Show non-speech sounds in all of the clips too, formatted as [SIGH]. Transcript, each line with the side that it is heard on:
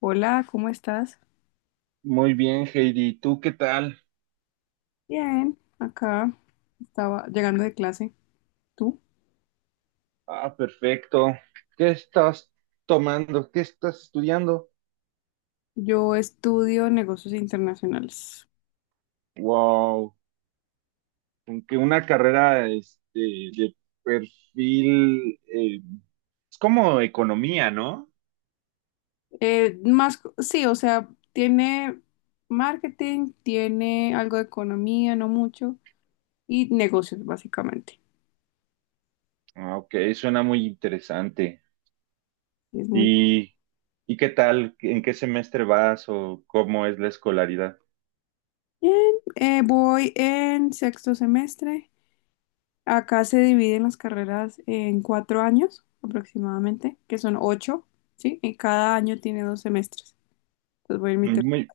left: Hola, ¿cómo estás?
right: Muy bien, Heidi. ¿Tú qué tal?
left: Bien, acá estaba llegando de clase. ¿Tú?
right: Ah, perfecto. ¿Qué estás tomando? ¿Qué estás estudiando?
left: Yo estudio negocios internacionales.
right: Wow, aunque una carrera de perfil es como economía, ¿no?
left: Más, sí, o sea, tiene marketing, tiene algo de economía, no mucho, y negocios, básicamente.
right: Ah, ok, suena muy interesante.
left: Es muy
right: ¿Y, y qué tal? ¿En qué semestre vas o cómo es la escolaridad?
left: bien. Voy en sexto semestre. Acá se dividen las carreras en 4 años aproximadamente, que son 8, ¿sí? Y cada año tiene 2 semestres. Entonces voy en mi.
right: Muy,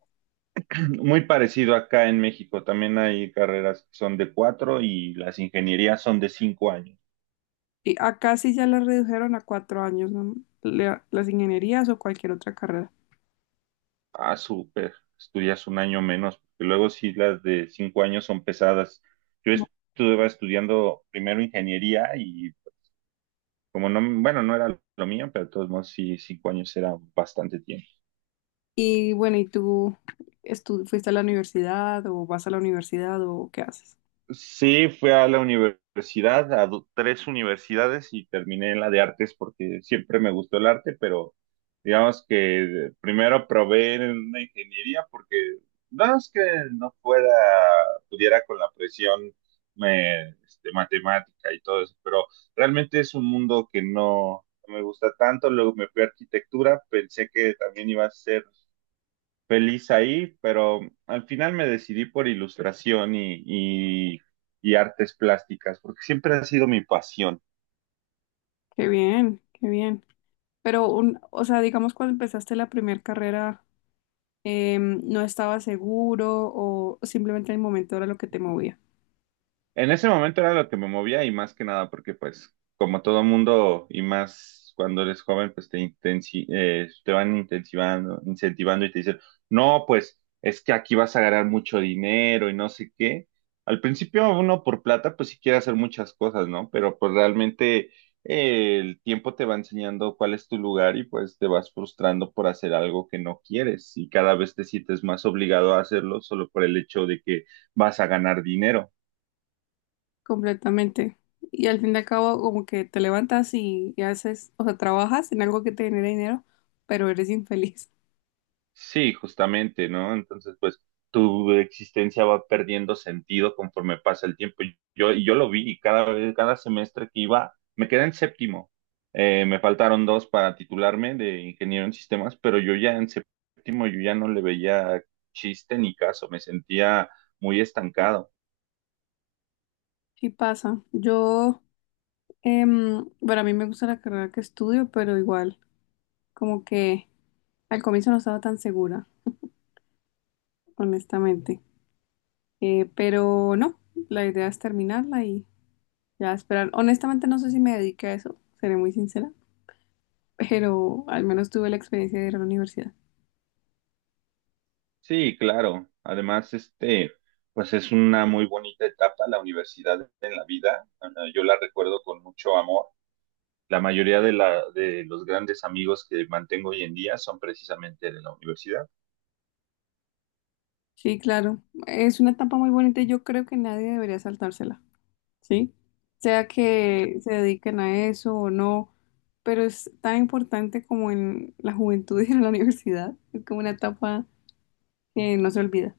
right: [CLEARS THROAT] muy parecido acá en México. También hay carreras que son de cuatro y las ingenierías son de cinco años.
left: Y acá sí ya la redujeron a 4 años, ¿no? La- las ingenierías o cualquier otra carrera.
right: Ah, súper. Estudias un año menos, porque luego sí las de cinco años son pesadas. Yo estuve estudiando primero ingeniería y como no, bueno, no era lo mío, pero de todos modos sí, cinco años era bastante tiempo.
left: Y bueno, ¿y tú fuiste a la universidad o vas a la universidad o qué haces?
right: Sí, fui a la universidad, a tres universidades y terminé en la de artes porque siempre me gustó el arte, pero digamos que primero probé en una ingeniería porque no es que no pueda, pudiera con la presión matemática y todo eso, pero realmente es un mundo que no me gusta tanto. Luego me fui a arquitectura, pensé que también iba a ser feliz ahí, pero al final me decidí por ilustración y, y artes plásticas, porque siempre ha sido mi pasión.
left: Qué bien, qué bien. Pero, un, o sea, digamos cuando empezaste la primera carrera, ¿no estabas seguro o simplemente el momento era lo que te movía?
right: En ese momento era lo que me movía y más que nada porque pues como todo mundo y más cuando eres joven pues te van intensivando, incentivando y te dicen, no, pues es que aquí vas a ganar mucho dinero y no sé qué. Al principio uno por plata pues sí quiere hacer muchas cosas, ¿no? Pero pues realmente el tiempo te va enseñando cuál es tu lugar y pues te vas frustrando por hacer algo que no quieres y cada vez te sientes más obligado a hacerlo solo por el hecho de que vas a ganar dinero.
left: Completamente. Y al fin y al cabo, como que te levantas y haces, o sea, trabajas en algo que te genera dinero, pero eres infeliz.
right: Sí, justamente, ¿no? Entonces, pues tu existencia va perdiendo sentido conforme pasa el tiempo. Y yo lo vi y cada vez, cada semestre que iba, me quedé en séptimo. Me faltaron dos para titularme de ingeniero en sistemas, pero yo ya en séptimo, yo ya no le veía chiste ni caso, me sentía muy estancado.
left: Sí pasa. Yo, bueno, a mí me gusta la carrera que estudio, pero igual, como que al comienzo no estaba tan segura, honestamente. Pero no, la idea es terminarla y ya esperar. Honestamente no sé si me dediqué a eso, seré muy sincera, [LAUGHS] pero al menos tuve la experiencia de ir a la universidad.
right: Sí, claro. Además, pues es una muy bonita etapa la universidad en la vida. Yo la recuerdo con mucho amor. La mayoría de, la, De los grandes amigos que mantengo hoy en día son precisamente de la universidad.
left: Sí, claro, es una etapa muy bonita y yo creo que nadie debería saltársela. ¿Sí? Sea que se dediquen a eso o no, pero es tan importante como en la juventud [LAUGHS] y en la universidad. Es como una etapa que no se olvida.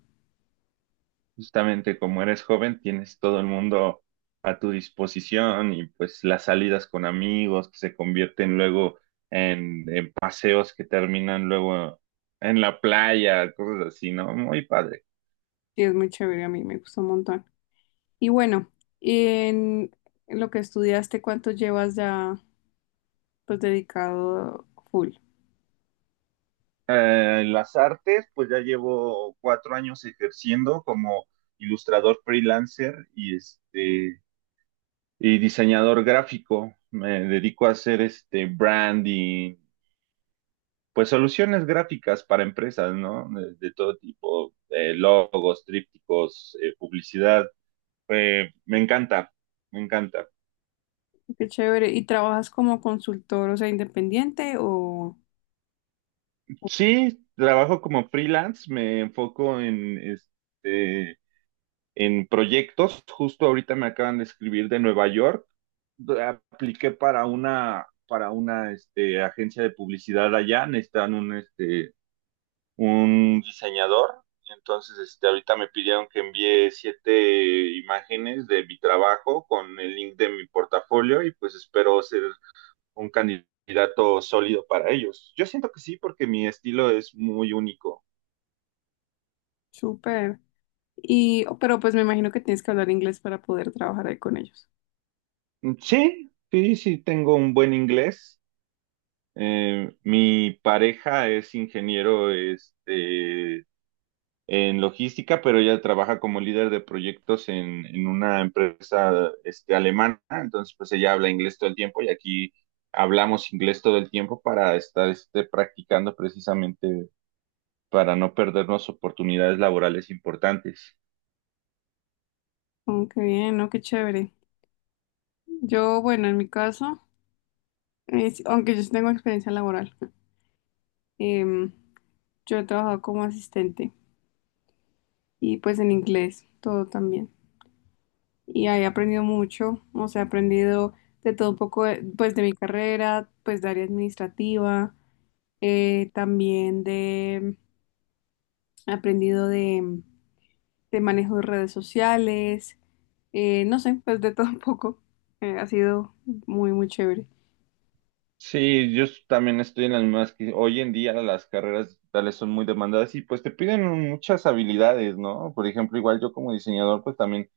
right: Justamente como eres joven, tienes todo el mundo a tu disposición y pues las salidas con amigos que se convierten luego en paseos que terminan luego en la playa, cosas así, ¿no? Muy padre.
left: Y es muy chévere, a mí me gustó un montón. Y bueno, en lo que estudiaste, ¿cuánto llevas ya pues dedicado full?
right: En las artes, pues ya llevo cuatro años ejerciendo como ilustrador freelancer y y diseñador gráfico. Me dedico a hacer este branding, pues soluciones gráficas para empresas, ¿no? De todo tipo, logos, trípticos, publicidad. Me encanta, me encanta.
left: Qué chévere. ¿Y trabajas como consultor, o sea, independiente o
right: Sí, trabajo como freelance, me enfoco en en proyectos. Justo ahorita me acaban de escribir de Nueva York. Apliqué para una este, agencia de publicidad allá, necesitan un un diseñador. Entonces, este, ahorita me pidieron que envíe siete imágenes de mi trabajo con el link de mi portafolio y pues espero ser un candidato sólido para ellos. Yo siento que sí, porque mi estilo es muy único.
left: súper? Y, pero pues me imagino que tienes que hablar inglés para poder trabajar ahí con ellos.
right: Mm, sí, sí, sí, tengo un buen inglés. Mi pareja es ingeniero, en logística, pero ella trabaja como líder de proyectos en una empresa este, alemana, entonces pues ella habla inglés todo el tiempo y aquí hablamos inglés todo el tiempo para estar este, practicando precisamente para no perdernos oportunidades laborales importantes.
left: Oh, qué bien, ¿no? Qué chévere. Yo, bueno, en mi caso, aunque yo sí tengo experiencia laboral, em, yo he trabajado como asistente y pues en inglés, todo también. Y ahí he aprendido mucho, o sea, he aprendido de todo un poco, pues de mi carrera, pues de área administrativa, también de, he aprendido de manejo de redes sociales, no sé, pues de todo un poco. Ha sido muy, muy chévere.
right: Sí, yo también estoy en las mismas que hoy en día las carreras digitales son muy demandadas y pues te piden muchas habilidades, ¿no? Por ejemplo, igual yo como diseñador pues también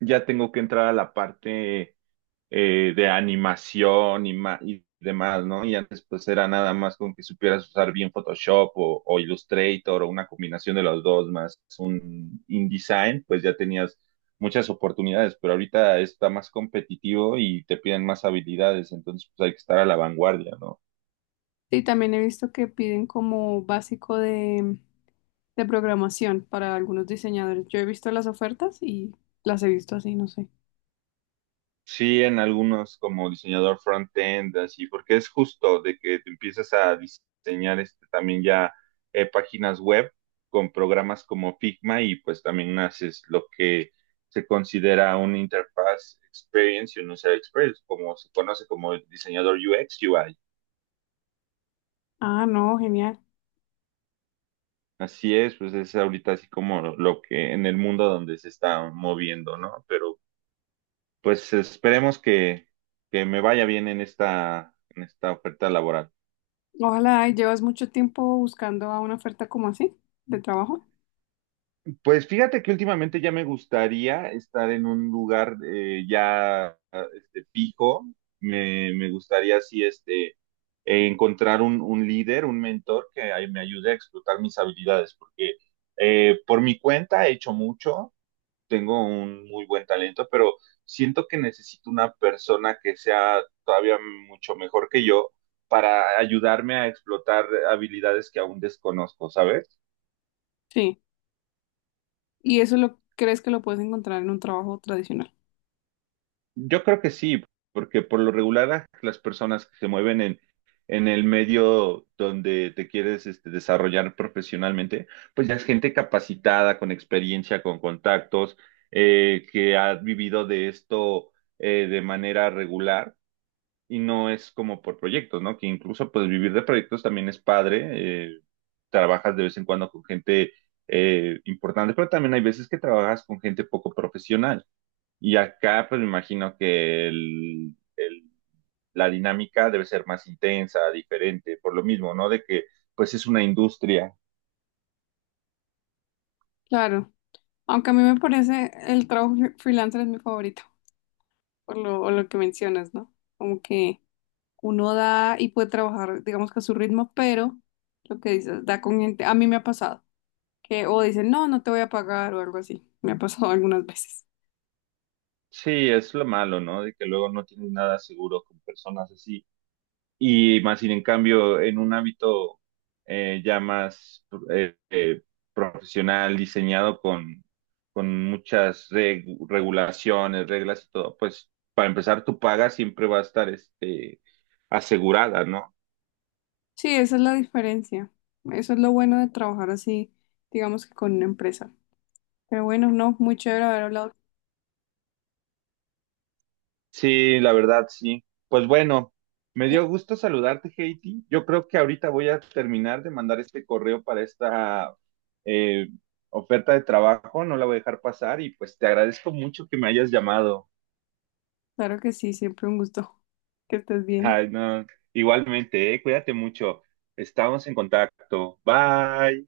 right: ya tengo que entrar a la parte de animación y demás, ¿no? Y antes pues era nada más con que supieras usar bien Photoshop o Illustrator o una combinación de los dos más un InDesign, pues ya tenías muchas oportunidades, pero ahorita está más competitivo y te piden más habilidades, entonces pues hay que estar a la vanguardia, ¿no?
left: Y también he visto que piden como básico de programación para algunos diseñadores. Yo he visto las ofertas y las he visto así, no sé.
right: Sí, en algunos como diseñador front-end, así, porque es justo de que te empiezas a diseñar este, también ya páginas web con programas como Figma y pues también haces lo que se considera un interfaz experience y un user experience, como se conoce como diseñador UX, UI.
left: Ah, no, genial.
right: Así es, pues es ahorita así como lo que en el mundo donde se está moviendo, ¿no? Pero pues esperemos que me vaya bien en en esta oferta laboral.
left: Ojalá, y llevas mucho tiempo buscando a una oferta como así, de trabajo.
right: Pues fíjate que últimamente ya me gustaría estar en un lugar ya este, fijo. Me gustaría así encontrar un líder, un mentor que me ayude a explotar mis habilidades, porque por mi cuenta he hecho mucho, tengo un muy buen talento, pero siento que necesito una persona que sea todavía mucho mejor que yo para ayudarme a explotar habilidades que aún desconozco, ¿sabes?
left: Sí. Y eso lo crees que lo puedes encontrar en un trabajo tradicional.
right: Yo creo que sí, porque por lo regular las personas que se mueven en el medio donde te quieres este, desarrollar profesionalmente, pues ya es gente capacitada, con experiencia, con contactos, que ha vivido de esto de manera regular y no es como por proyectos, ¿no? Que incluso pues vivir de proyectos también es padre, trabajas de vez en cuando con gente importante, pero también hay veces que trabajas con gente poco profesional. Y acá, pues me imagino que la dinámica debe ser más intensa, diferente, por lo mismo, ¿no? Pues es una industria.
left: Claro. Aunque a mí me parece el trabajo freelancer es mi favorito, por lo, o lo que mencionas, ¿no? Como que uno da y puede trabajar, digamos que a su ritmo, pero lo que dices, da con gente. A mí me ha pasado, que o dicen, no, no te voy a pagar o algo así. Me ha pasado [LAUGHS] algunas veces.
right: Sí, es lo malo, ¿no? De que luego no tienes nada seguro con personas así. Y más sin en cambio, en un ámbito ya más eh, eh, profesional, diseñado con muchas regulaciones, reglas y todo, pues para empezar, tu paga siempre va a estar este, asegurada, ¿no?
left: Sí, esa es la diferencia. Eso es lo bueno de trabajar así, digamos que con una empresa. Pero bueno, no, muy chévere haber hablado
right: Sí, la verdad, sí. Pues bueno, me
left: contigo.
right: dio gusto saludarte, Heidi. Yo creo que ahorita voy a terminar de mandar este correo para esta eh, oferta de trabajo. No la voy a dejar pasar y pues te agradezco mucho que me hayas llamado.
left: Claro que sí, siempre un gusto. Que estés bien.
right: Ay, no. Igualmente, cuídate mucho. Estamos en contacto. Bye.